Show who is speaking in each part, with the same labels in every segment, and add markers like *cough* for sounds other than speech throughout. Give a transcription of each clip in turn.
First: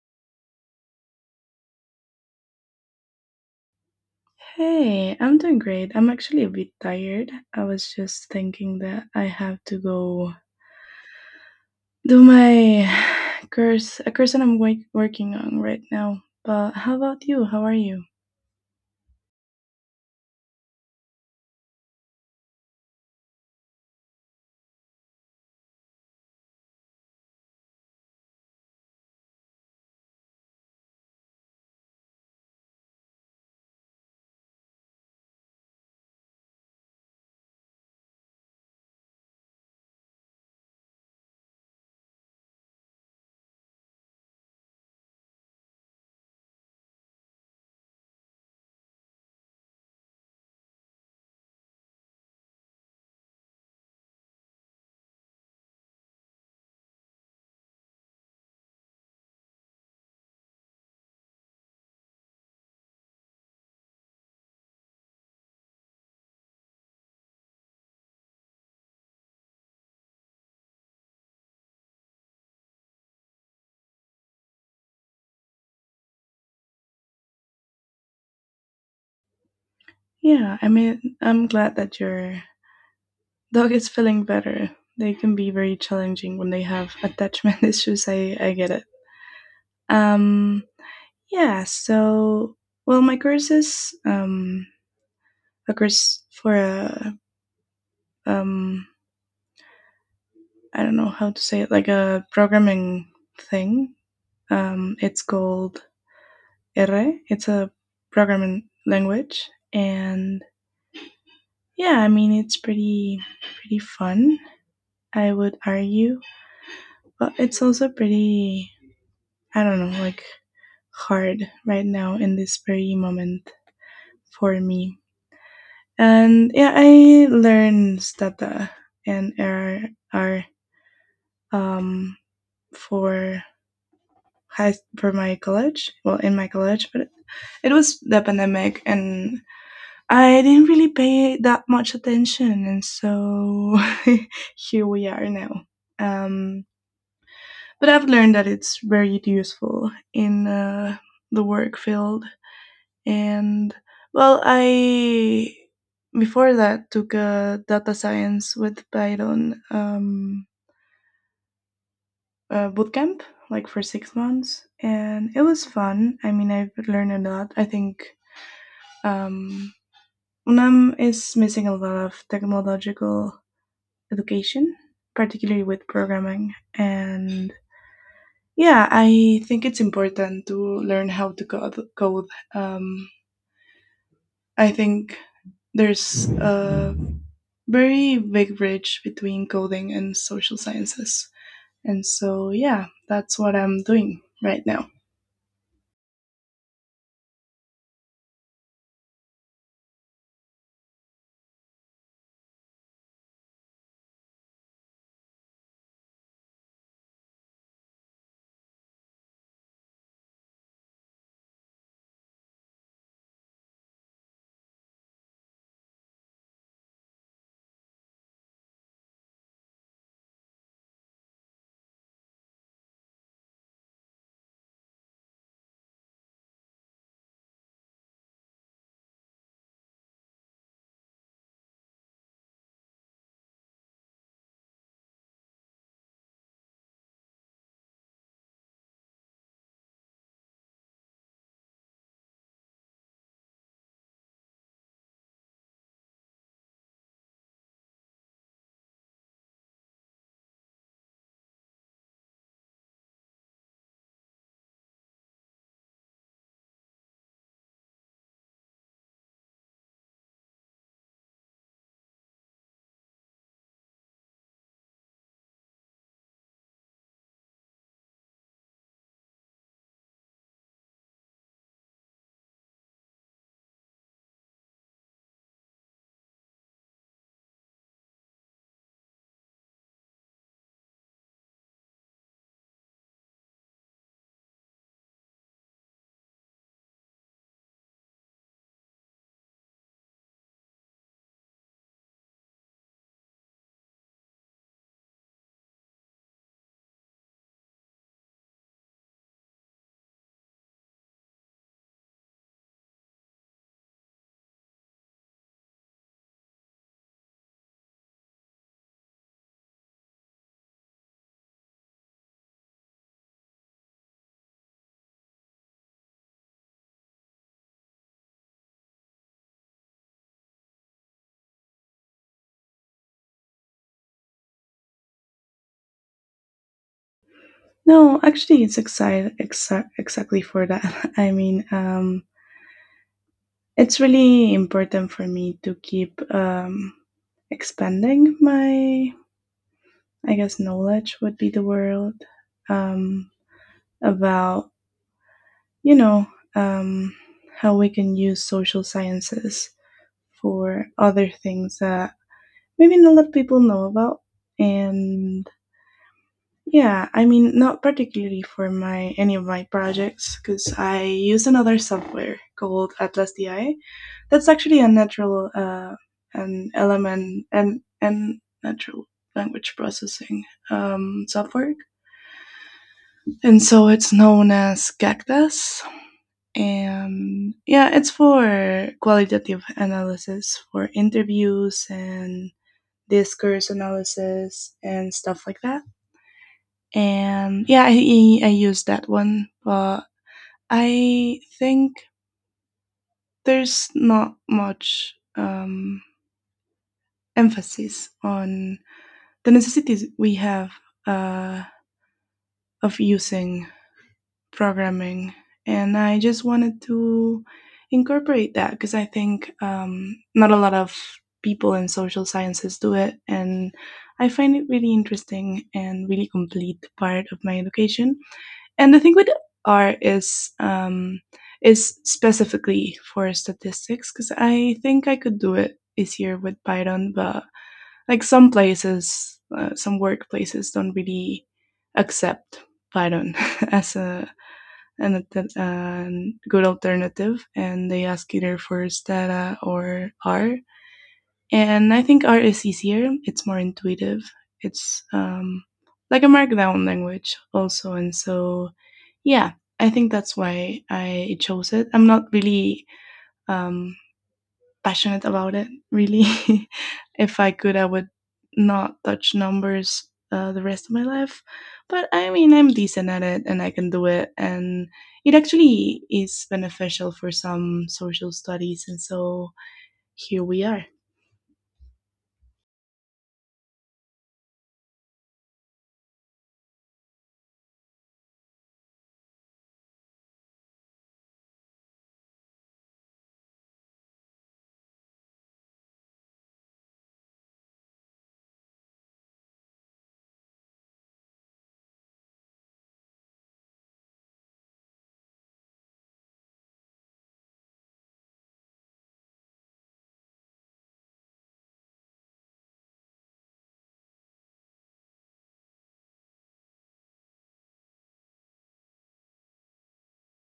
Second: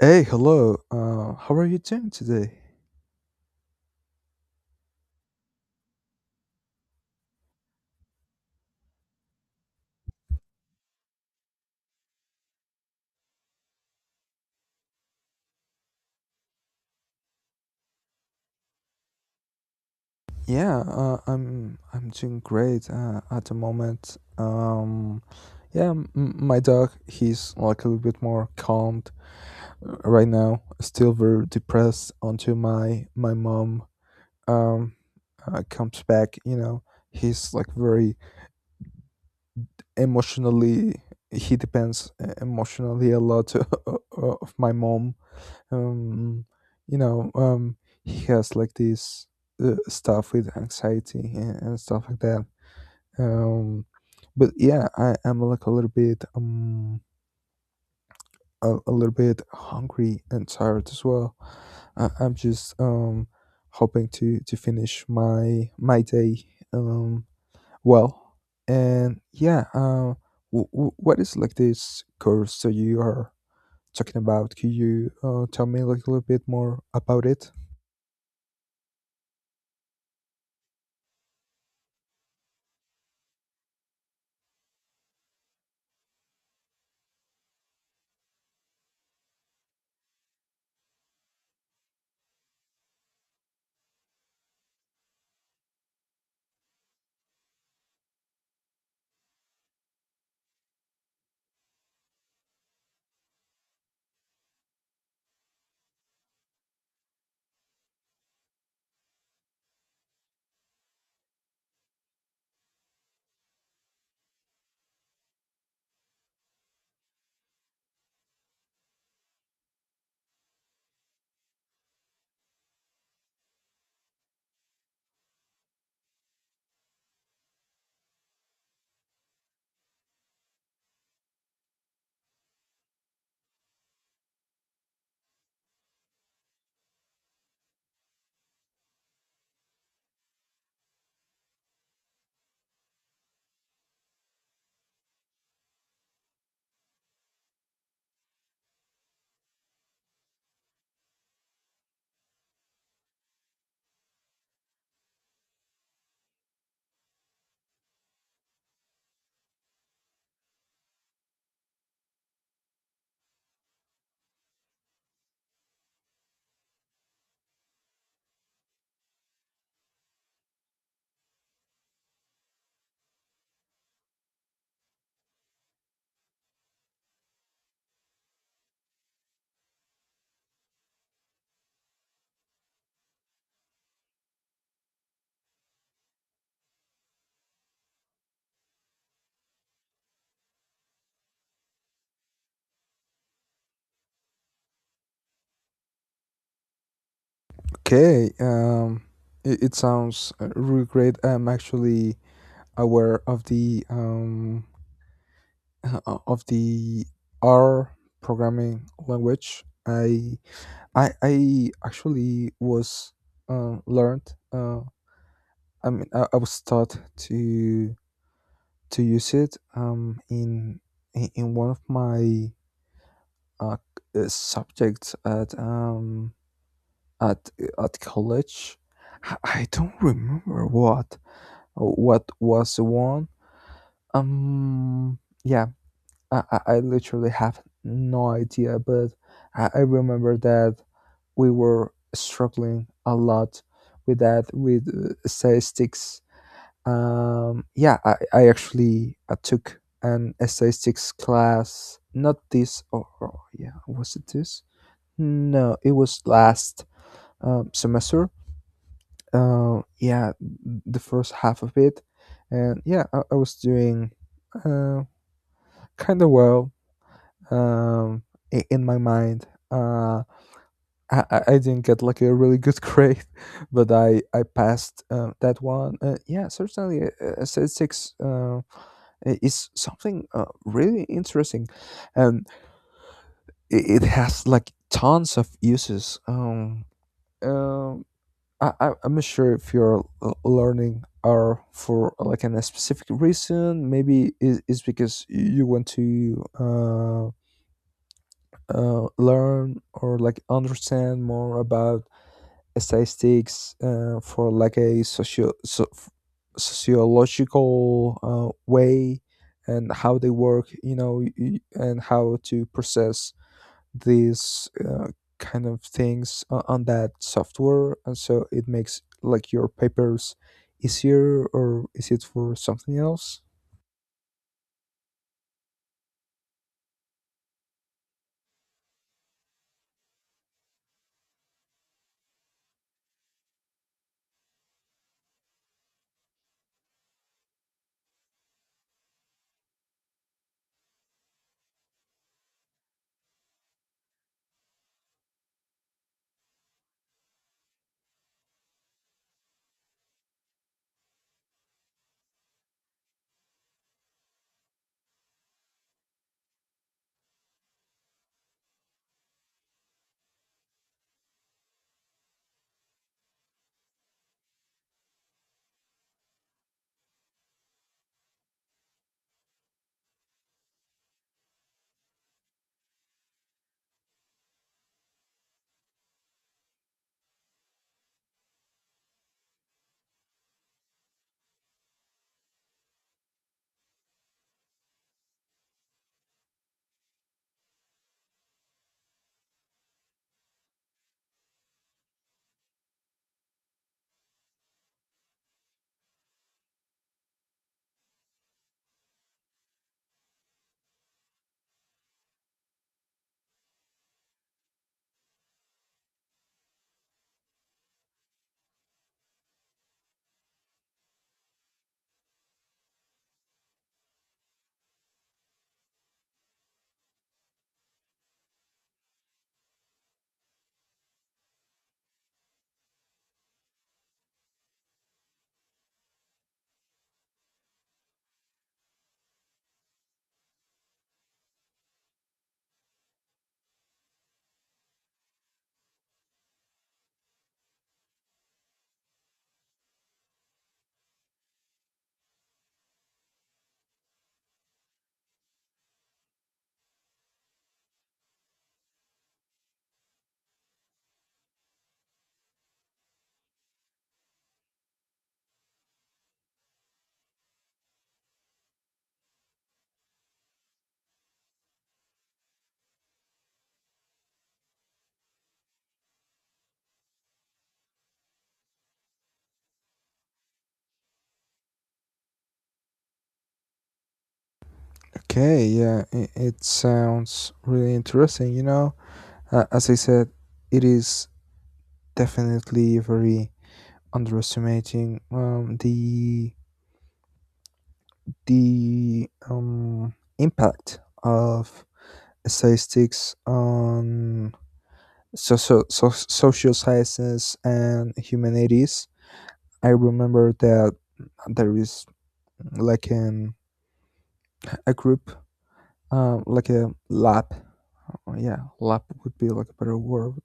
Speaker 1: Hey, hello. How are you doing today?
Speaker 2: Hey, I'm doing great. I'm actually a bit tired. I was just thinking that I have to go do my *sighs* course, a course that I'm working on right now. But how about you? How are you?
Speaker 1: Yeah, I'm doing great at the moment. Yeah, my dog he's like a little bit more calmed right now. Still very depressed until my mom um comes back. You know, he's like very emotionally. He depends emotionally a lot *laughs* of my mom um you know um he has like this stuff with anxiety and stuff like that, um but yeah, I am like a little bit a little bit hungry and tired as well. I'm just hoping to finish my day. Um well and yeah w- w- What is like this course that you are talking about? Could you tell me like a little bit more about it?
Speaker 2: Yeah, I mean, I'm glad that your dog is feeling better. They can be very challenging when they have attachment *laughs* issues. I get it. Um, yeah, so, well, my course is a course for a um, I don't know how to say it, like a programming thing. It's called R. It's a programming language, and yeah, I mean it's pretty fun. I would argue, but it's also pretty I don't know like hard right now in this very moment for me. And yeah, I learned Stata and R um, for high for my college well in my college but it was the pandemic and I didn't really pay that much attention and so *laughs* here we are now, um, but I've learned that it's very useful in the work field. And well, I before that took a data science with Python boot camp like for 6 months and it was fun. I mean, I've learned a lot, I think. um, UNAM is missing a lot of technological education, particularly with programming, and yeah, I think it's important to learn how to code, code. Um, I think there's a very big bridge between coding and social sciences, and so yeah, that's what I'm doing right now.
Speaker 1: Okay, it sounds really great. I'm actually aware of the *laughs* of the R programming language. I I actually was learned. Uh, I mean, I was taught to use it in in one of my uh, subjects at at college. I don't remember what was the one? Um, yeah, I literally have no idea, but I remember that we were struggling a lot with that, with statistics. Yeah, I actually took an statistics class, not this, or yeah, was it this? No, it was last semester, yeah, the first half of it, and yeah, I was doing uh, kind of well, um, in my mind. I didn't get like a really good *laughs* grade, but I passed that one. Yeah, certainly, statistics is something really interesting, and it has like tons of uses. Um, I'm not sure if your learning are for like a specific reason. Maybe is because you want to learn or like understand more about statistics for like a socio so, sociological way and how they work, you know, and how to process these kind of things on that software and so it makes like your papers easier, or is it for something else?
Speaker 2: No, actually, it's exactly for that. *laughs* I mean, it's really important for me to keep expanding my, I guess, knowledge would be the word um, about, you know, um, how we can use social sciences for other things that maybe not a lot of people know about. And yeah, I mean, not particularly for my any of my projects because I use another software called Atlas DI. That's actually an element, and natural language processing software, and so it's known as Cactus. And yeah, it's for qualitative analysis for interviews and discourse analysis and stuff like that. And yeah, I use that one, but I think there's not much emphasis on the necessities we have uh of using programming, and I just wanted to incorporate that because I think not a lot of people in social sciences do it, and I find it really interesting and really complete part of my education. And the thing with R is specifically for statistics because I think I could do it easier with Python, but like some workplaces don't really accept Python *laughs* as a and a an good alternative, and they ask either for Stata or R. And I think R is easier. It's more intuitive. It's like a markdown language also, and so yeah, I think that's why I chose it. I'm not really um, passionate about it, really. *laughs* If I could, I would not touch numbers the rest of my life. But I mean, I'm decent at it and I can do it. And it actually is beneficial for some social studies. And so here we are.
Speaker 1: Okay, yeah, it sounds really interesting. You know, as I said, it is definitely very underestimating the impact of statistics on social sciences and humanities. I remember that there is like an a group, like a lab. Oh, yeah, lab would be like a better word.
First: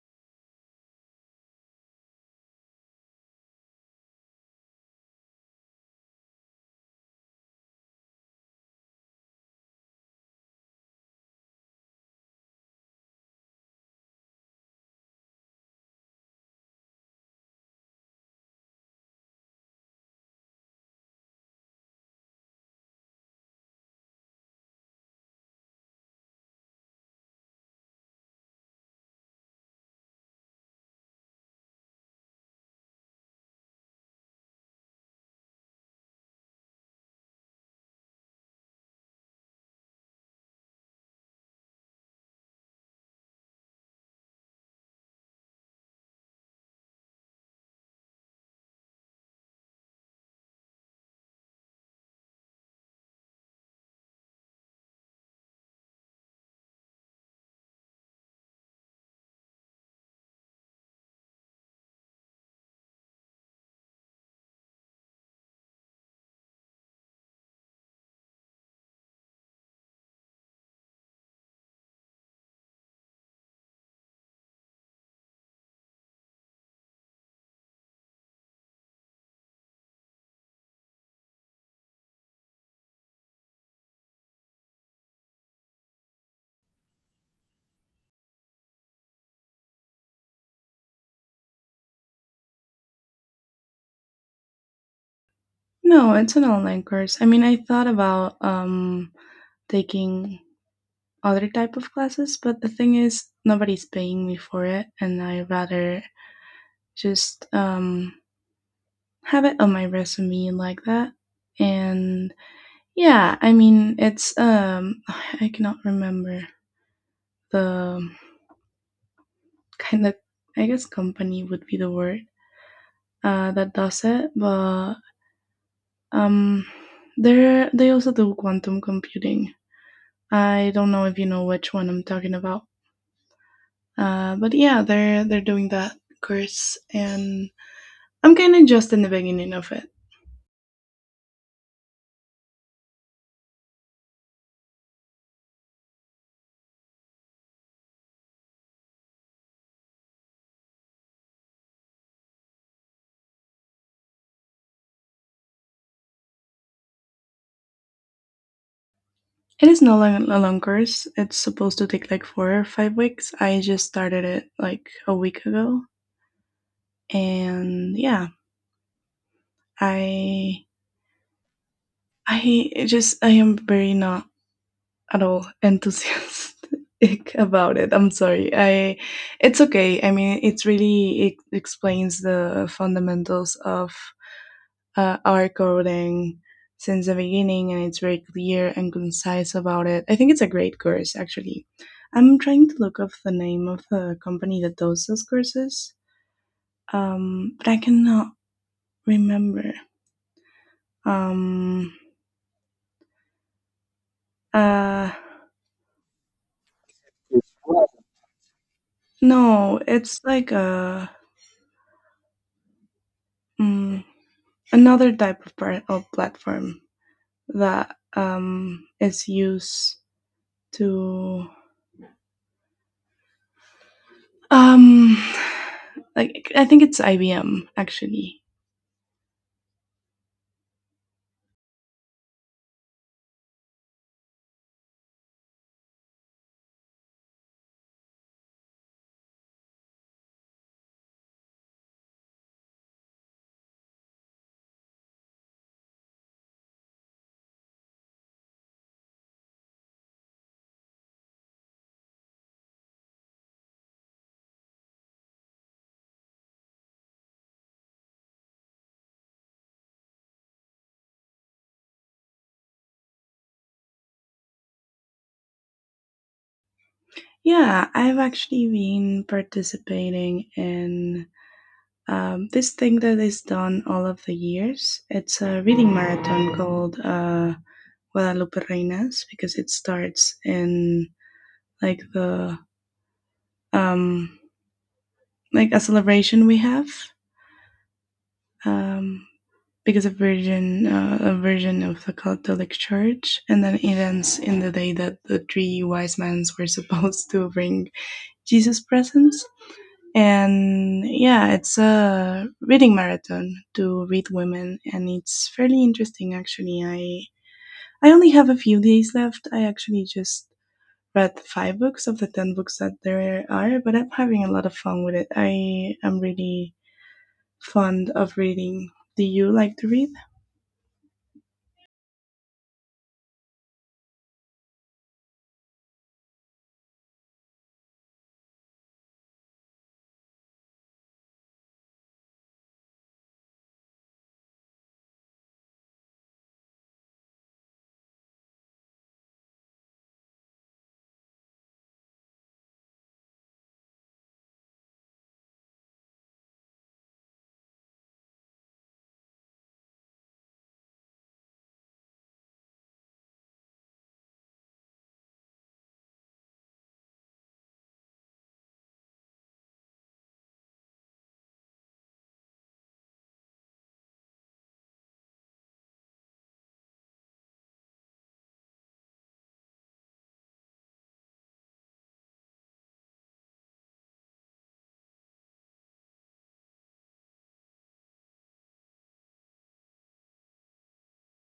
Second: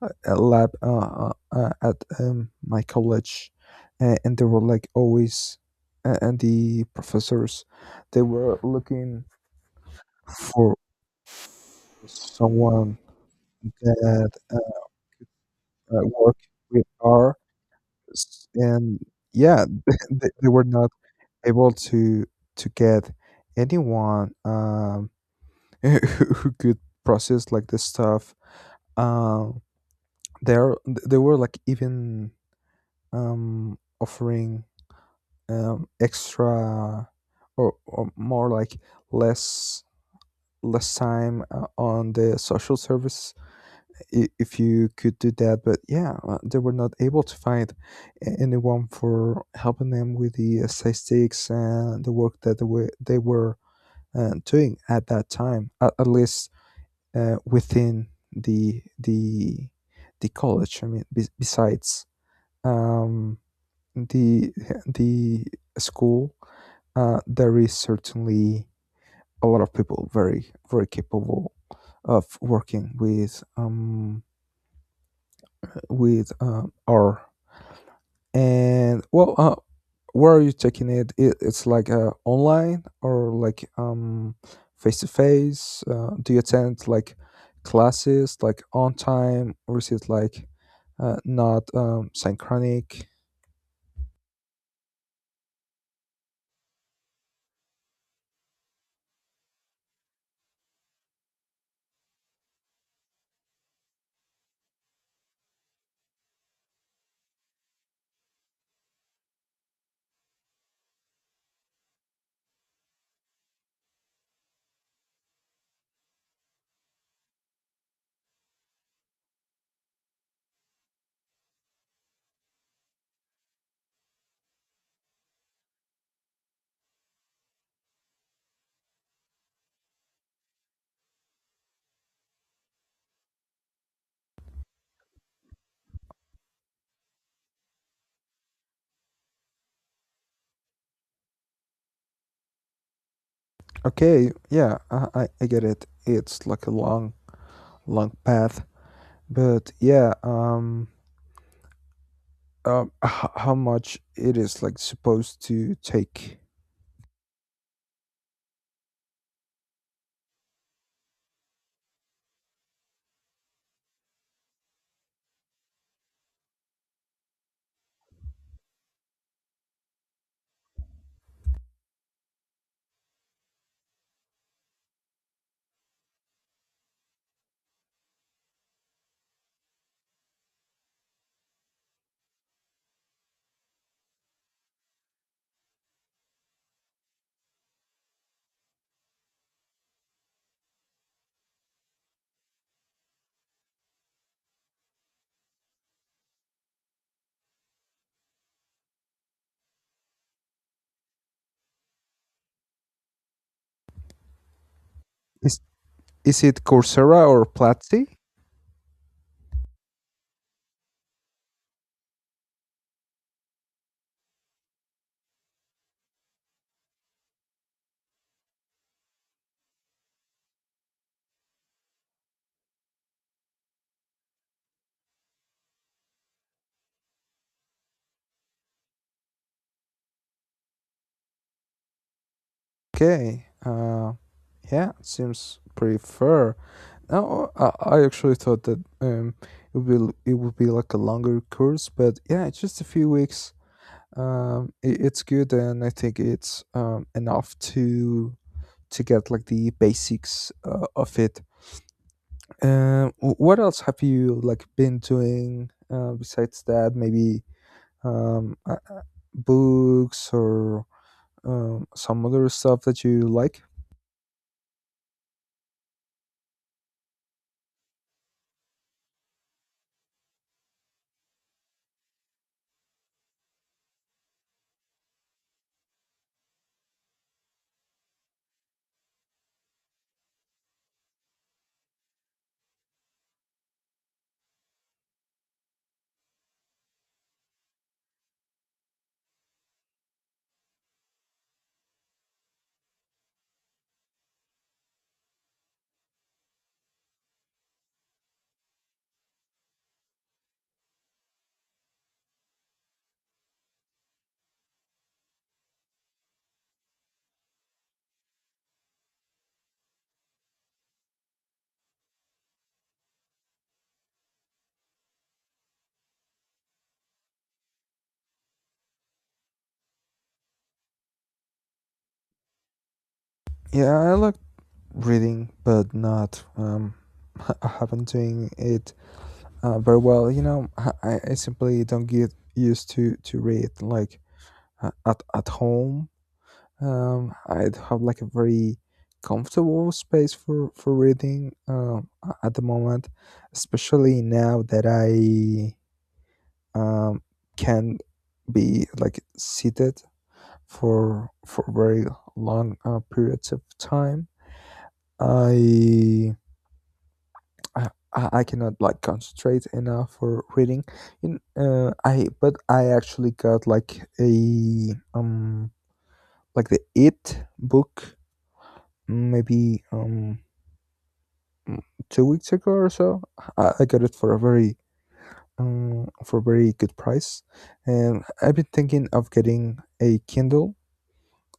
Speaker 1: A a lab at my college, and they were like always, and the professors, they were looking for someone that work with R, and yeah, *laughs* they were not able to get anyone *laughs* who could process like this stuff. Um, there they were like even offering extra or more like less less time on the social service if you could do that. But yeah, they were not able to find anyone for helping them with the statistics and the work that they were doing at that time, at least within the the college. I mean, besides um, the the school, there is certainly a lot of people very very capable of working with our. And well, where are you taking it? It's like online or like face to face? Do you attend like classes like on time, or is it like not synchronic?
Speaker 2: No, it's an online course. I mean, I thought about taking other type of classes, but the thing is nobody's paying me for it and I rather just have it on my resume like that. And yeah, I mean, it's *sighs* I cannot remember the kind of, I guess company would be the word, that does it, but um they also do quantum computing. I don't know if you know which one I'm talking about. But yeah, they're doing that course, and I'm kind of just in the beginning of it.
Speaker 1: Okay, yeah, I get it. It's like a long long path, but yeah, how much it is like supposed to take?
Speaker 2: It is no long, a long course. It's supposed to take like 4 or 5 weeks. I just started it like a week ago, and yeah, I I am very not at all enthusiastic *laughs* about it. I'm sorry. I it's okay. I mean, it explains the fundamentals of our coding since the beginning, and it's very clear and concise about it. I think it's a great course actually. I'm trying to look up the name of the company that does those courses, but I cannot remember. Um, uh,
Speaker 1: is is it Coursera or Platzi?
Speaker 2: No, it's like a mm, another type of platform that is used to um *sighs* like I think it's IBM actually.
Speaker 1: Okay. Yeah, it seems pretty fair. Now, I actually thought that it would be like a longer course, but yeah, it's just a few weeks. It's good, and I think it's enough to get like the basics of it. Wh- what else have you like been doing besides that? Maybe um, uh, uh, books or some other stuff that you like.
Speaker 2: Yeah, I've actually been participating in this thing that is done all of the years. It's a reading marathon called Guadalupe Reinas because it starts in like the um like a celebration we have, um, because a virgin of the Catholic Church, and then it ends in the day that the three wise men were *laughs* supposed to bring Jesus presents. And yeah, it's a reading marathon to read women, and it's fairly interesting actually. I only have a few days left. I actually just read five books of the 10 books that there are, but I'm having a lot of fun with it. I am really fond of reading. Do you like to read?
Speaker 1: Yeah, I like reading, but not *laughs* I haven't doing it very well. You know, I simply don't get used to read like at home. I'd have like a very comfortable space for reading at the moment, especially now that I um, can be like seated for very long periods of time. I I, I cannot like concentrate enough for reading. In I but I actually got like a like the It book maybe mm, 2 weeks ago or so. I got it for a very good price, and I've been thinking of getting a Kindle,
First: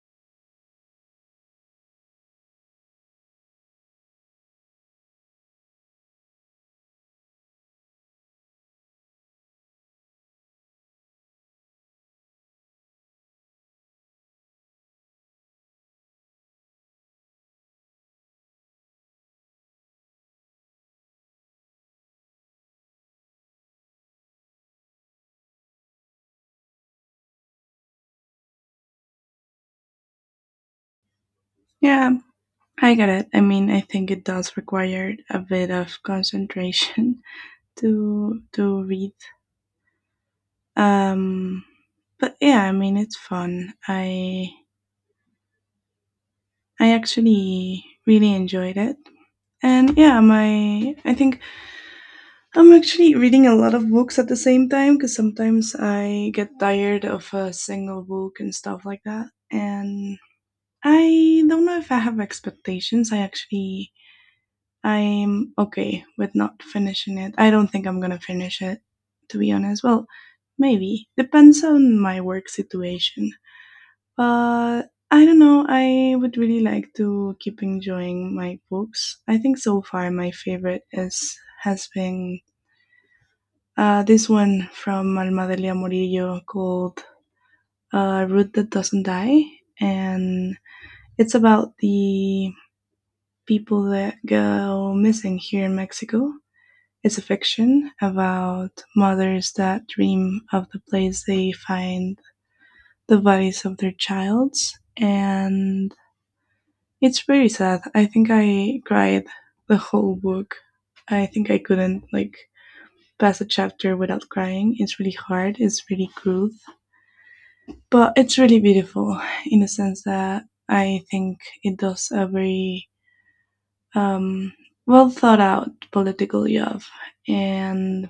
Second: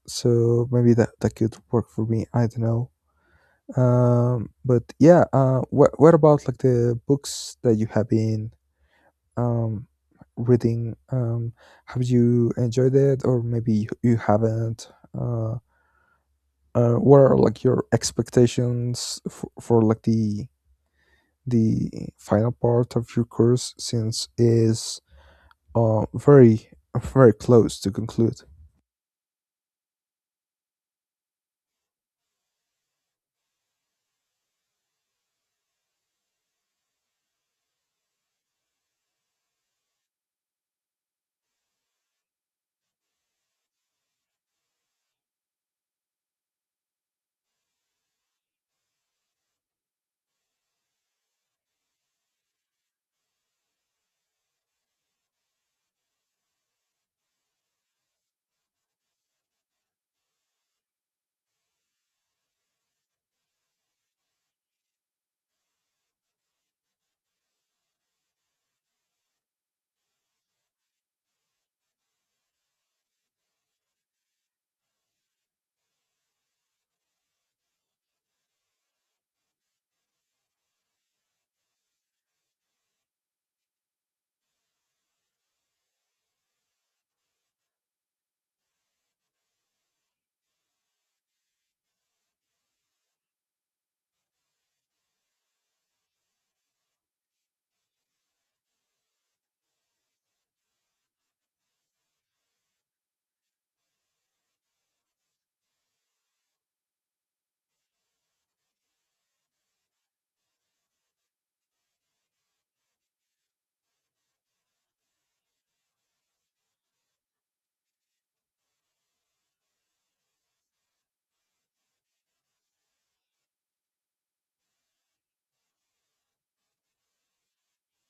Speaker 1: so maybe that could work for me. I don't know. But yeah. What about like the books that you have been um, reading? Have you enjoyed it, or maybe you haven't? Uh, what are like your expectations for like the final part of your course, since is very very close to conclude?
Speaker 2: Yeah, I get it. I mean, I think it does require a bit of concentration *laughs* to read. Um, but yeah, I mean, it's fun. I actually really enjoyed it. And yeah, my I think I'm actually reading a lot of books at the same time because sometimes I get tired of a single book and stuff like that. And I don't know if I have expectations. I'm okay with not finishing it. I don't think I'm gonna finish it, to be honest. Well, maybe. Depends on my work situation. But I don't know, I would really like to keep enjoying my books. I think so far my favorite is has been this one from Almadelia Murillo called Root That Doesn't Die, and it's about the people that go missing here in Mexico. It's a fiction about mothers that dream of the place they find the bodies of their childs. And it's very sad. I think I cried the whole book. I think I couldn't like pass a chapter without crying. It's really hard. It's really cruel, but it's really beautiful in the sense that I think it does a very um, well thought out political Yov. And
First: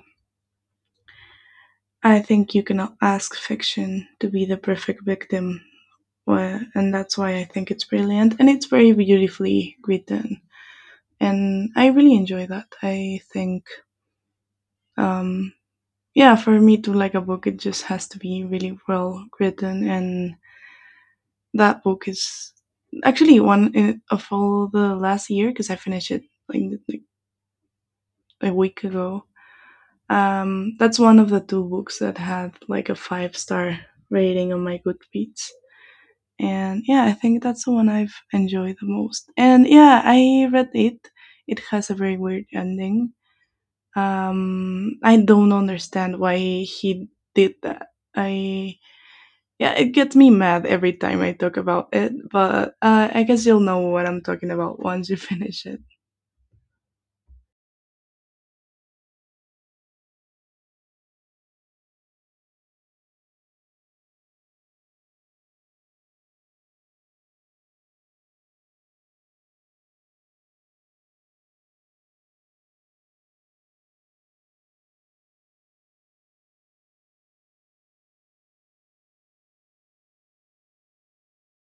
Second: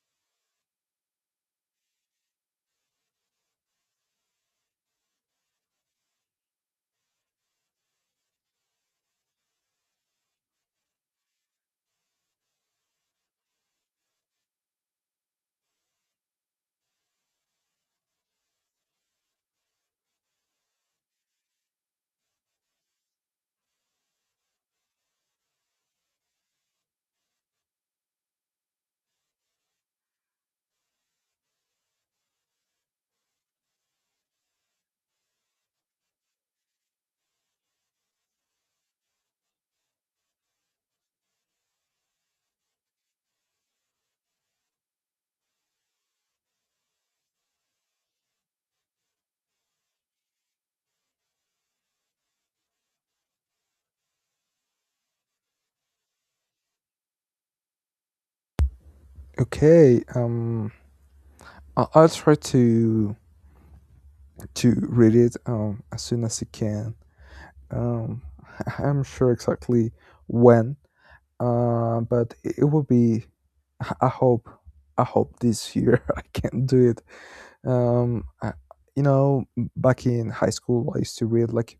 Speaker 2: I think you cannot ask fiction to be the perfect victim. Well, and that's why I think it's brilliant and it's very beautifully written. And I really enjoy that. I think, um, yeah, for me to like a book, it just has to be really well written. And that book is actually one of all the last year because I finished it like, like a week ago. That's one of the two books that had like a five-star rating on my Goodreads. And yeah, I think that's the one I've enjoyed the most. And yeah, I read it. It has a very weird ending. I don't understand why he did that. I yeah, it gets me mad every time I talk about it. But I guess you'll know what I'm talking about once you *laughs* finish it.
Speaker 1: Okay. I- I'll try to read it as soon as I can. Um, *laughs* I'm sure exactly when, but it will be, i hope I hope this year *laughs* I can do it. um I, you know, back in high school I used to read like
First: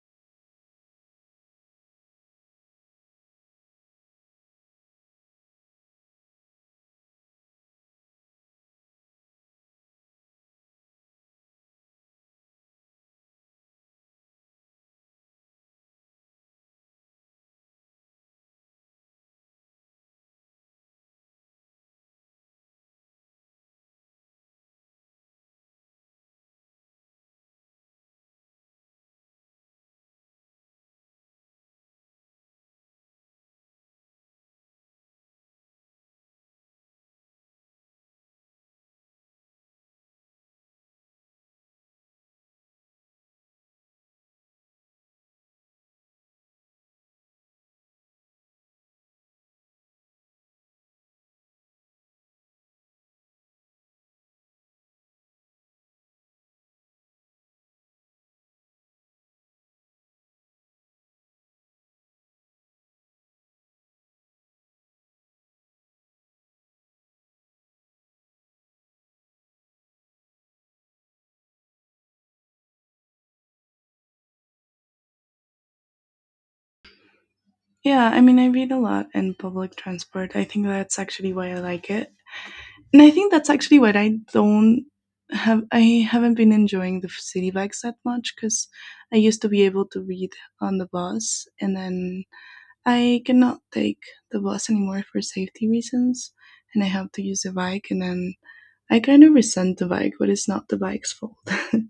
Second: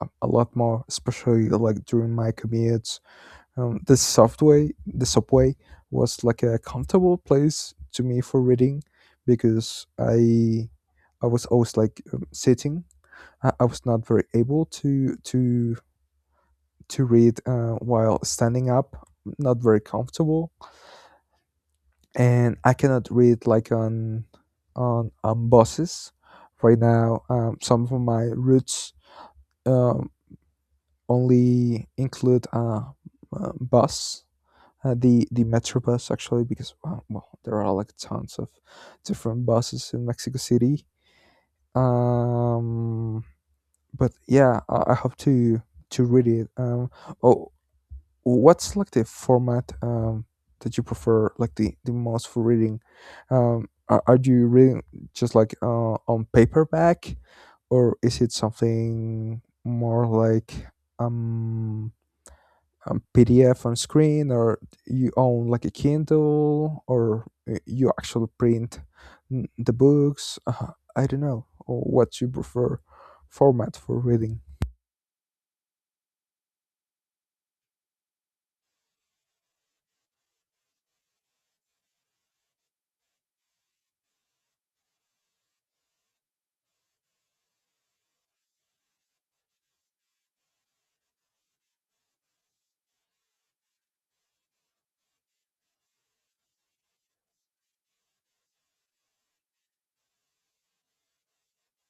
Speaker 1: a lot more, especially like during my commutes. The subway was like a comfortable place to me for reading because I was always like sitting. I was not very able to read while standing up, not very comfortable, and I cannot read like on buses right now. Some of my routes um, only include bus, the metro bus actually, because well, there are like tons of different buses in Mexico City. Um, but yeah, I hope to read it. Oh, What's like the format that you prefer, like the most for reading? Are you reading just like on paperback, or is it something more like um, PDF on screen, or you own like a Kindle, or you actually print the books? I don't know. Or what you prefer format for reading?
Speaker 2: Yeah, I mean, I read a lot in public transport. I think that's actually why I like it. And I think that's actually what I haven't been enjoying the city bikes that much cuz I used to be able to read on the bus, and then I cannot take the bus anymore for safety reasons, and I have to use a bike, and then I kind of resent the bike, but it's not the bike's fault. *laughs*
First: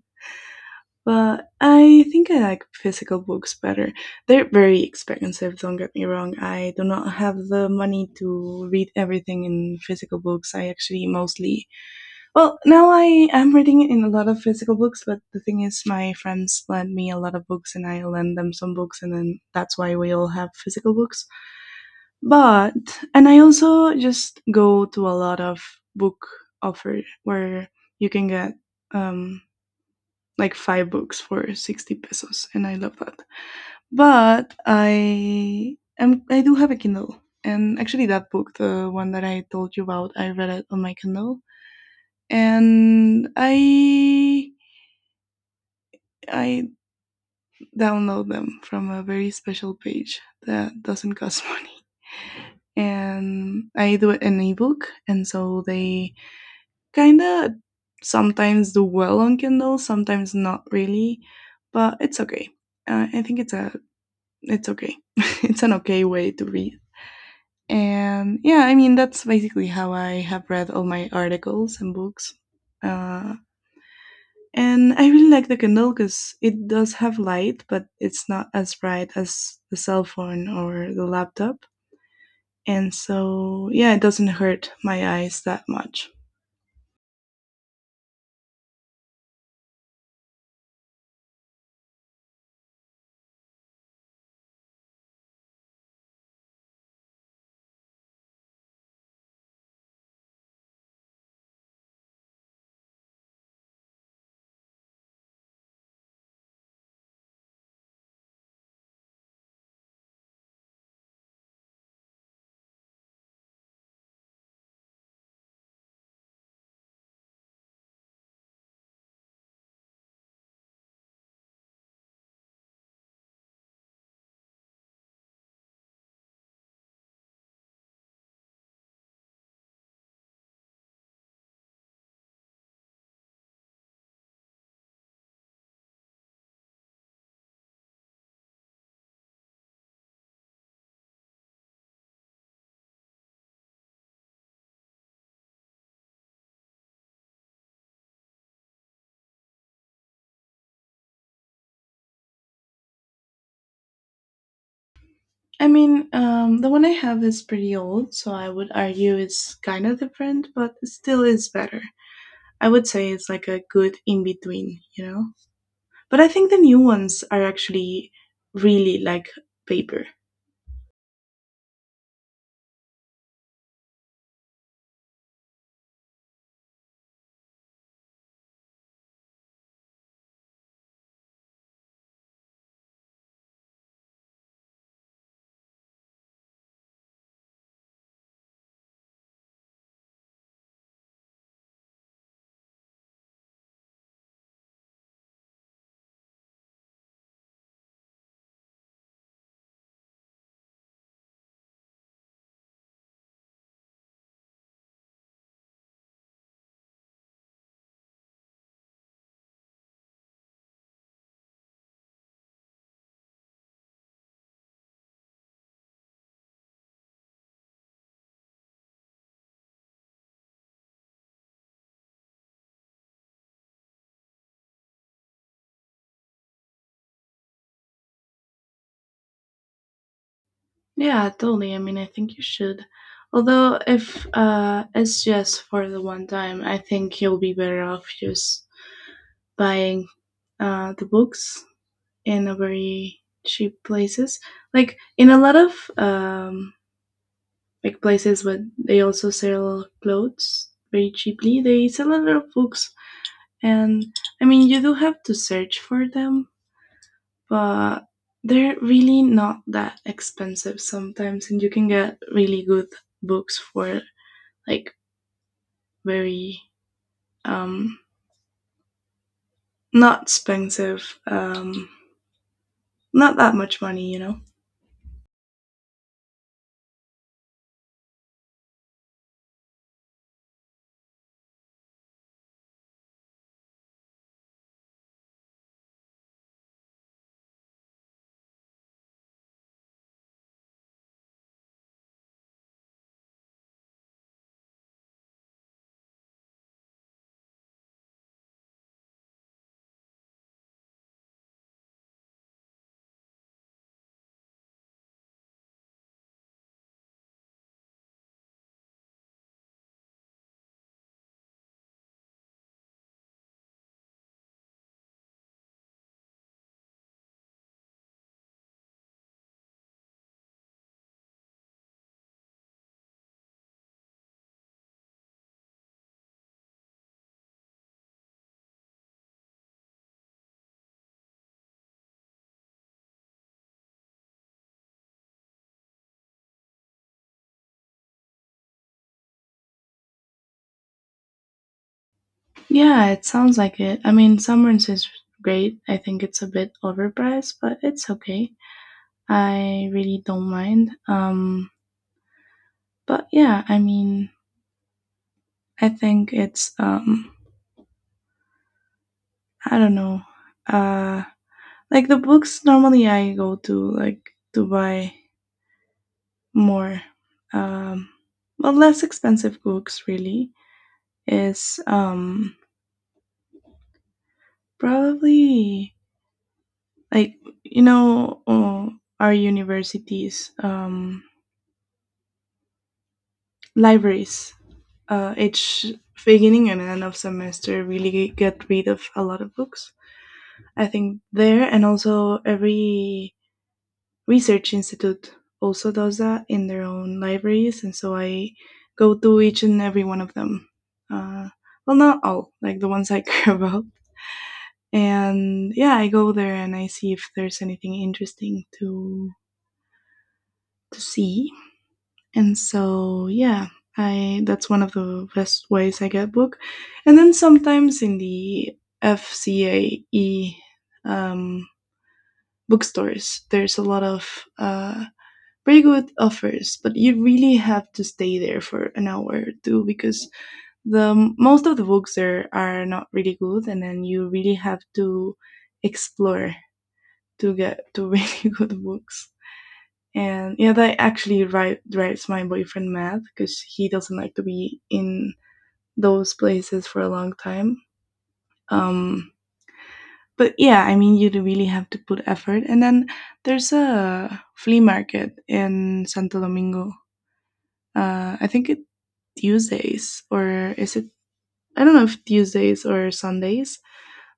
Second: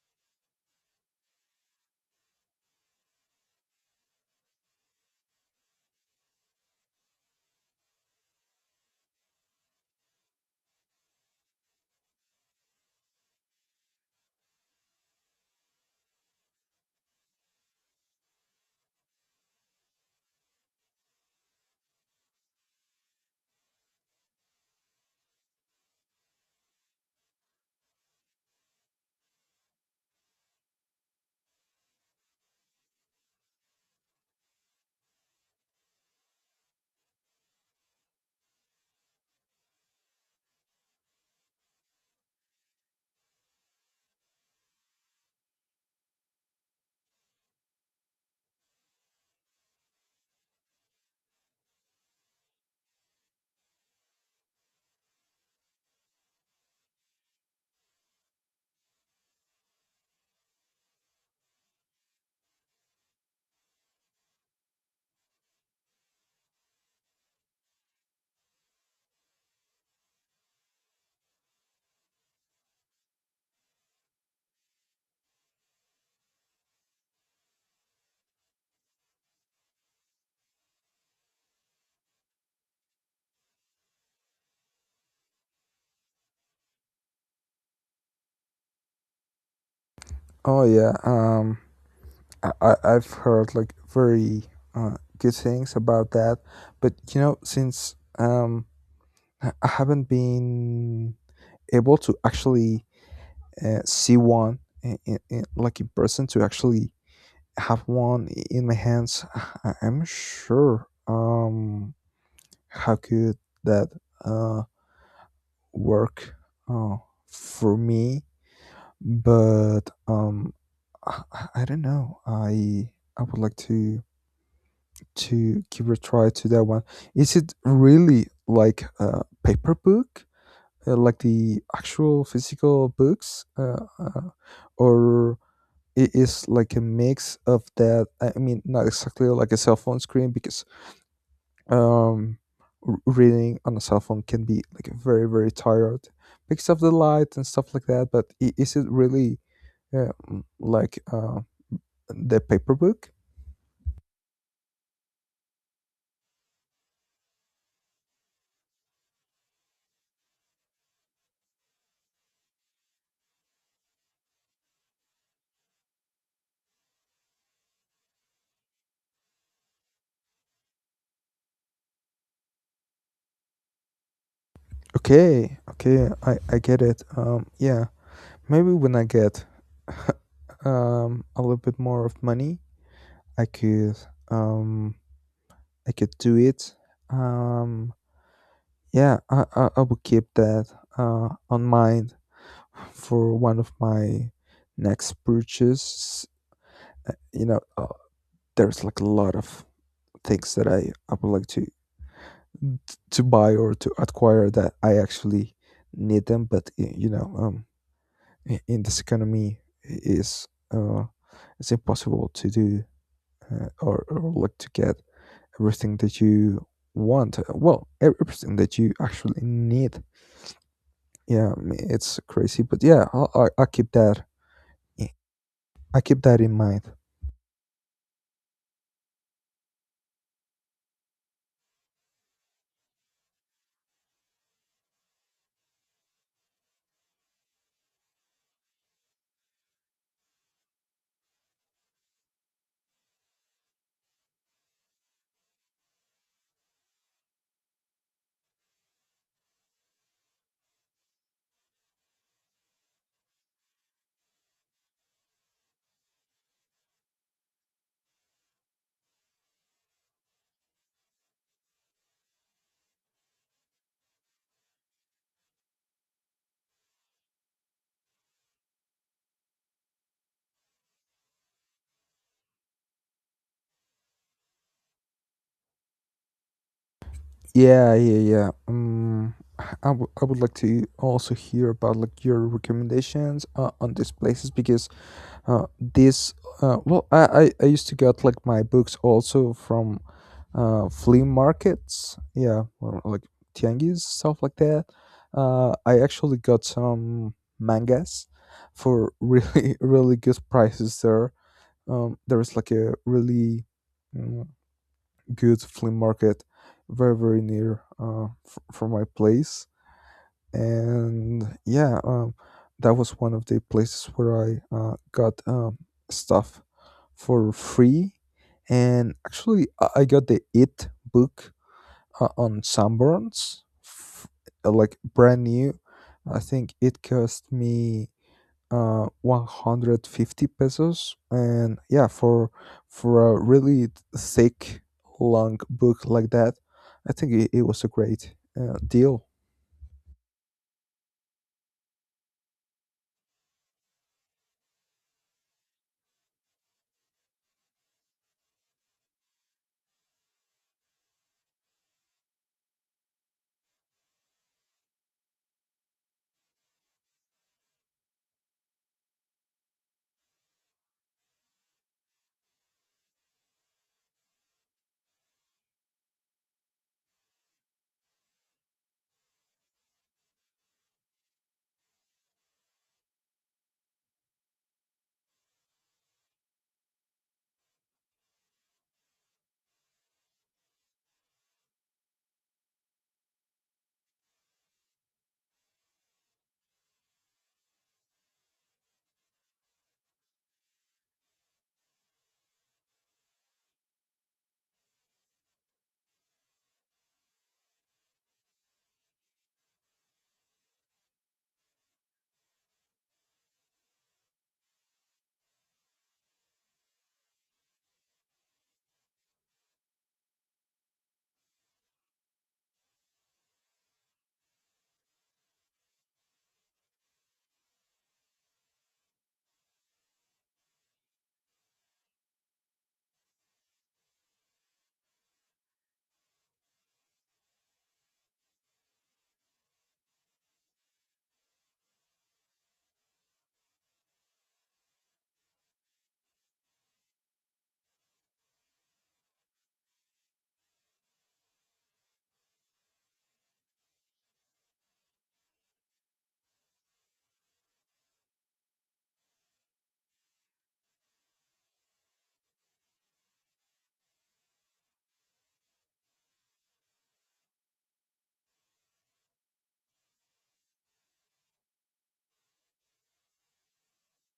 Speaker 2: But I think I like physical books better. They're very expensive, don't get me wrong. I do not have the money to read everything in physical books. Well, now I am reading in a lot of physical books, but the thing is, my friends lend me a lot of books and I lend them some books, and then that's why we all have physical books. But, and I also just go to a lot of book offer where you can get um like five books for 60 pesos and I love that. But I do have a Kindle, and actually that book, the one that I told you about, I read it on my Kindle, and I download them from a very special page that doesn't cost *laughs* money, and I do it in ebook, and so they kind of sometimes do well on Kindle, sometimes not really, but it's okay. I think it's okay. *laughs* It's an okay way to read. And yeah, I mean, that's basically how I have read all my articles and books. Uh, and I really like the Kindle because it does have light, but it's not as bright as the cell phone or the laptop. And so, yeah, it doesn't hurt my eyes that much.
Speaker 1: Oh yeah. I I've heard like very good things about that, but you know, since I haven't been able to actually see one in, like in person to actually have one in my hands, I'm sure how could that uh work uh, for me, but I don't know. I would like to give a try to that one. Is it really like a paper book, like the actual physical books, or it is like a mix of that? I mean, not exactly like a cell phone screen because um, reading on a cell phone can be like very very tired because of the light and stuff like that. But is it really like the paper book?
Speaker 2: I mean, the one I have is pretty old, so I would argue it's kind of different, but it still is better. I would say it's like a good in between, you know? But I think the new ones are actually really like paper.
Speaker 1: Okay, okay, I get it. Yeah. Maybe when I get *laughs* a little bit more of money, I could um, I could do it. Um, yeah, I will keep that on mind for one of my next purchases. You know, there's like a lot of things that I would like to buy or to acquire that I actually need them, but you know, in this economy, is uh, it's impossible to do or like to get everything that you want, well, everything that you actually need. Yeah, I mean, it's crazy. But yeah, I keep that in mind.
Speaker 2: Yeah, totally. I mean, I think you should. Although, if it's just for the one time, I think you'll be better off just buying the books in a very cheap places. Like in a lot of um, like places where they also sell clothes very cheaply. They sell a lot of books, and I mean you do have to search for them, but they're really not that expensive sometimes, and you can get really good books for like very um, not expensive, not that much money.
Speaker 1: Yeah, yeah, yeah. I would like to also hear about like your recommendations on these places. Because this well, I used to get like my books also from flea markets. Yeah, or, like tianguis, stuff like that. I actually got some mangas for really *laughs* really good prices there. There is like a really mm, good flea market very very near from my place, and yeah, that was one of the places where I got stuff for free. And actually, I got the It book on Sanborns, like brand new. I think it cost me 150 pesos, and yeah, for a really thick long book like that, I think it was a great deal.
Speaker 2: Yeah, it sounds like it. I mean, Summers is great. I think it's a bit overpriced, but it's okay. I really don't mind. But yeah, I mean, I think it's I don't know. Uh, like the books normally I go to like to buy more, um, less expensive books really is probably like you know uh, our universities libraries each beginning and end of semester really get rid of a lot of books. I think there, and also every research institute also does that in their own libraries, and so I go to each and every one of them. Uh, well, not all, like the ones I *laughs* care about. And yeah, I go there and I see if there's anything interesting to see. And so, yeah, I that's one of the best ways I get book. And then sometimes in the FCAE um, bookstores, there's a lot of very good offers, but you really have to stay there for an hour or two because the most of the books there are not really good, and then you really have to explore to get to really *laughs* good books. And yeah, that actually ri drives my boyfriend mad because he doesn't like to be in those places for a long time. Um, but yeah, I mean, you do really have to put effort. And then there's a flea market in Santo Domingo. I think it Tuesdays or is it? I don't know if Tuesdays or Sundays,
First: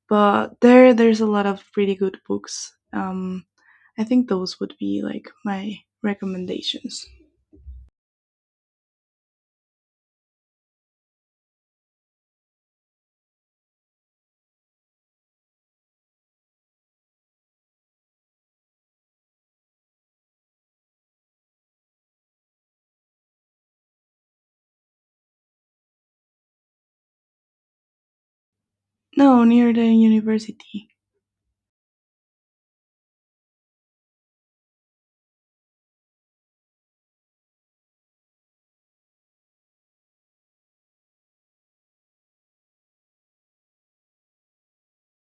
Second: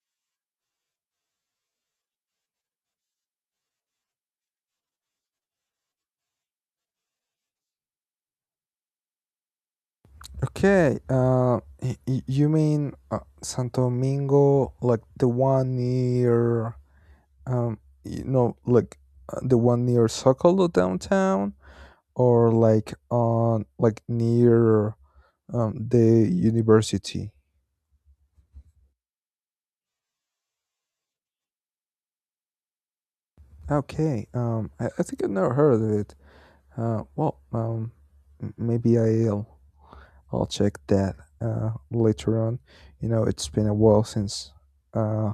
Speaker 2: but there's a lot of pretty good books. I think those would be like my recommendations.
Speaker 1: Okay, you mean Santo Domingo, like the one near um you know like the one near Sokolo downtown, or like on like near the university?
Speaker 2: No, near the university.
Speaker 1: Okay, I think I've never heard of it. uh well um Maybe I'll check that later on. You know, it's been a while since uh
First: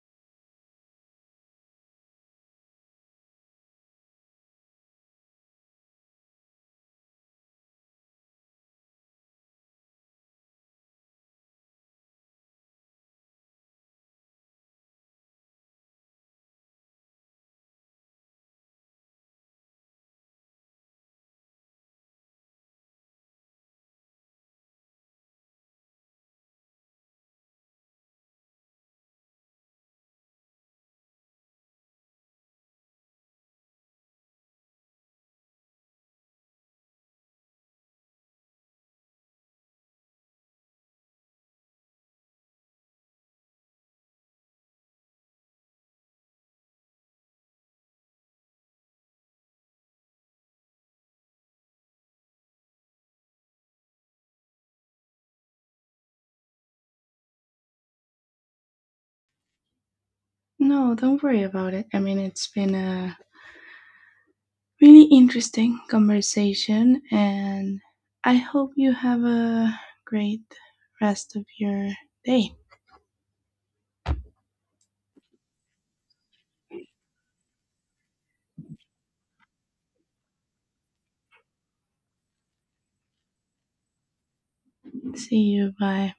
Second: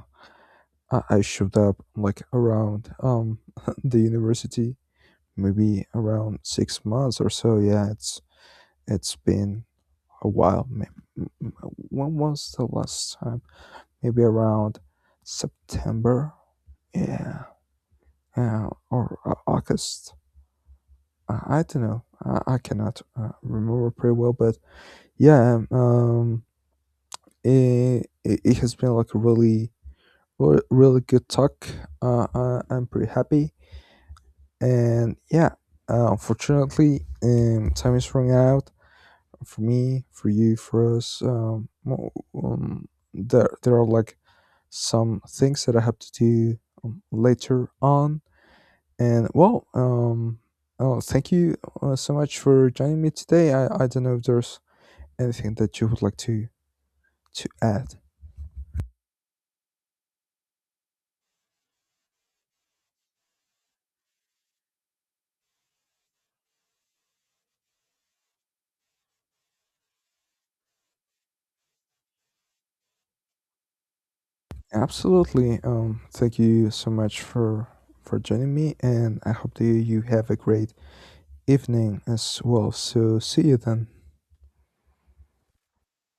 Speaker 1: I showed up like around *laughs* the university, maybe around 6 months or so. Yeah, it's been a while. When was the last time? Maybe around September. Yeah, yeah, or August. I don't know. I cannot remember pretty well, but yeah, it it has been like a really, re- really good talk. I, I'm pretty happy, and yeah, unfortunately, time is running out for me, for you, for us. Well, um, there are like some things that I have to do later on. And well, oh, thank you so much for joining me today. I don't know if there's anything that you would like to add.
Speaker 2: No, don't worry about it. I mean, it's been a really interesting conversation, and I hope you have a great rest of your day.
Speaker 1: Absolutely. Thank you so much for joining me, and I hope that you have a great evening as well. So see you then.
Speaker 2: See you. Bye.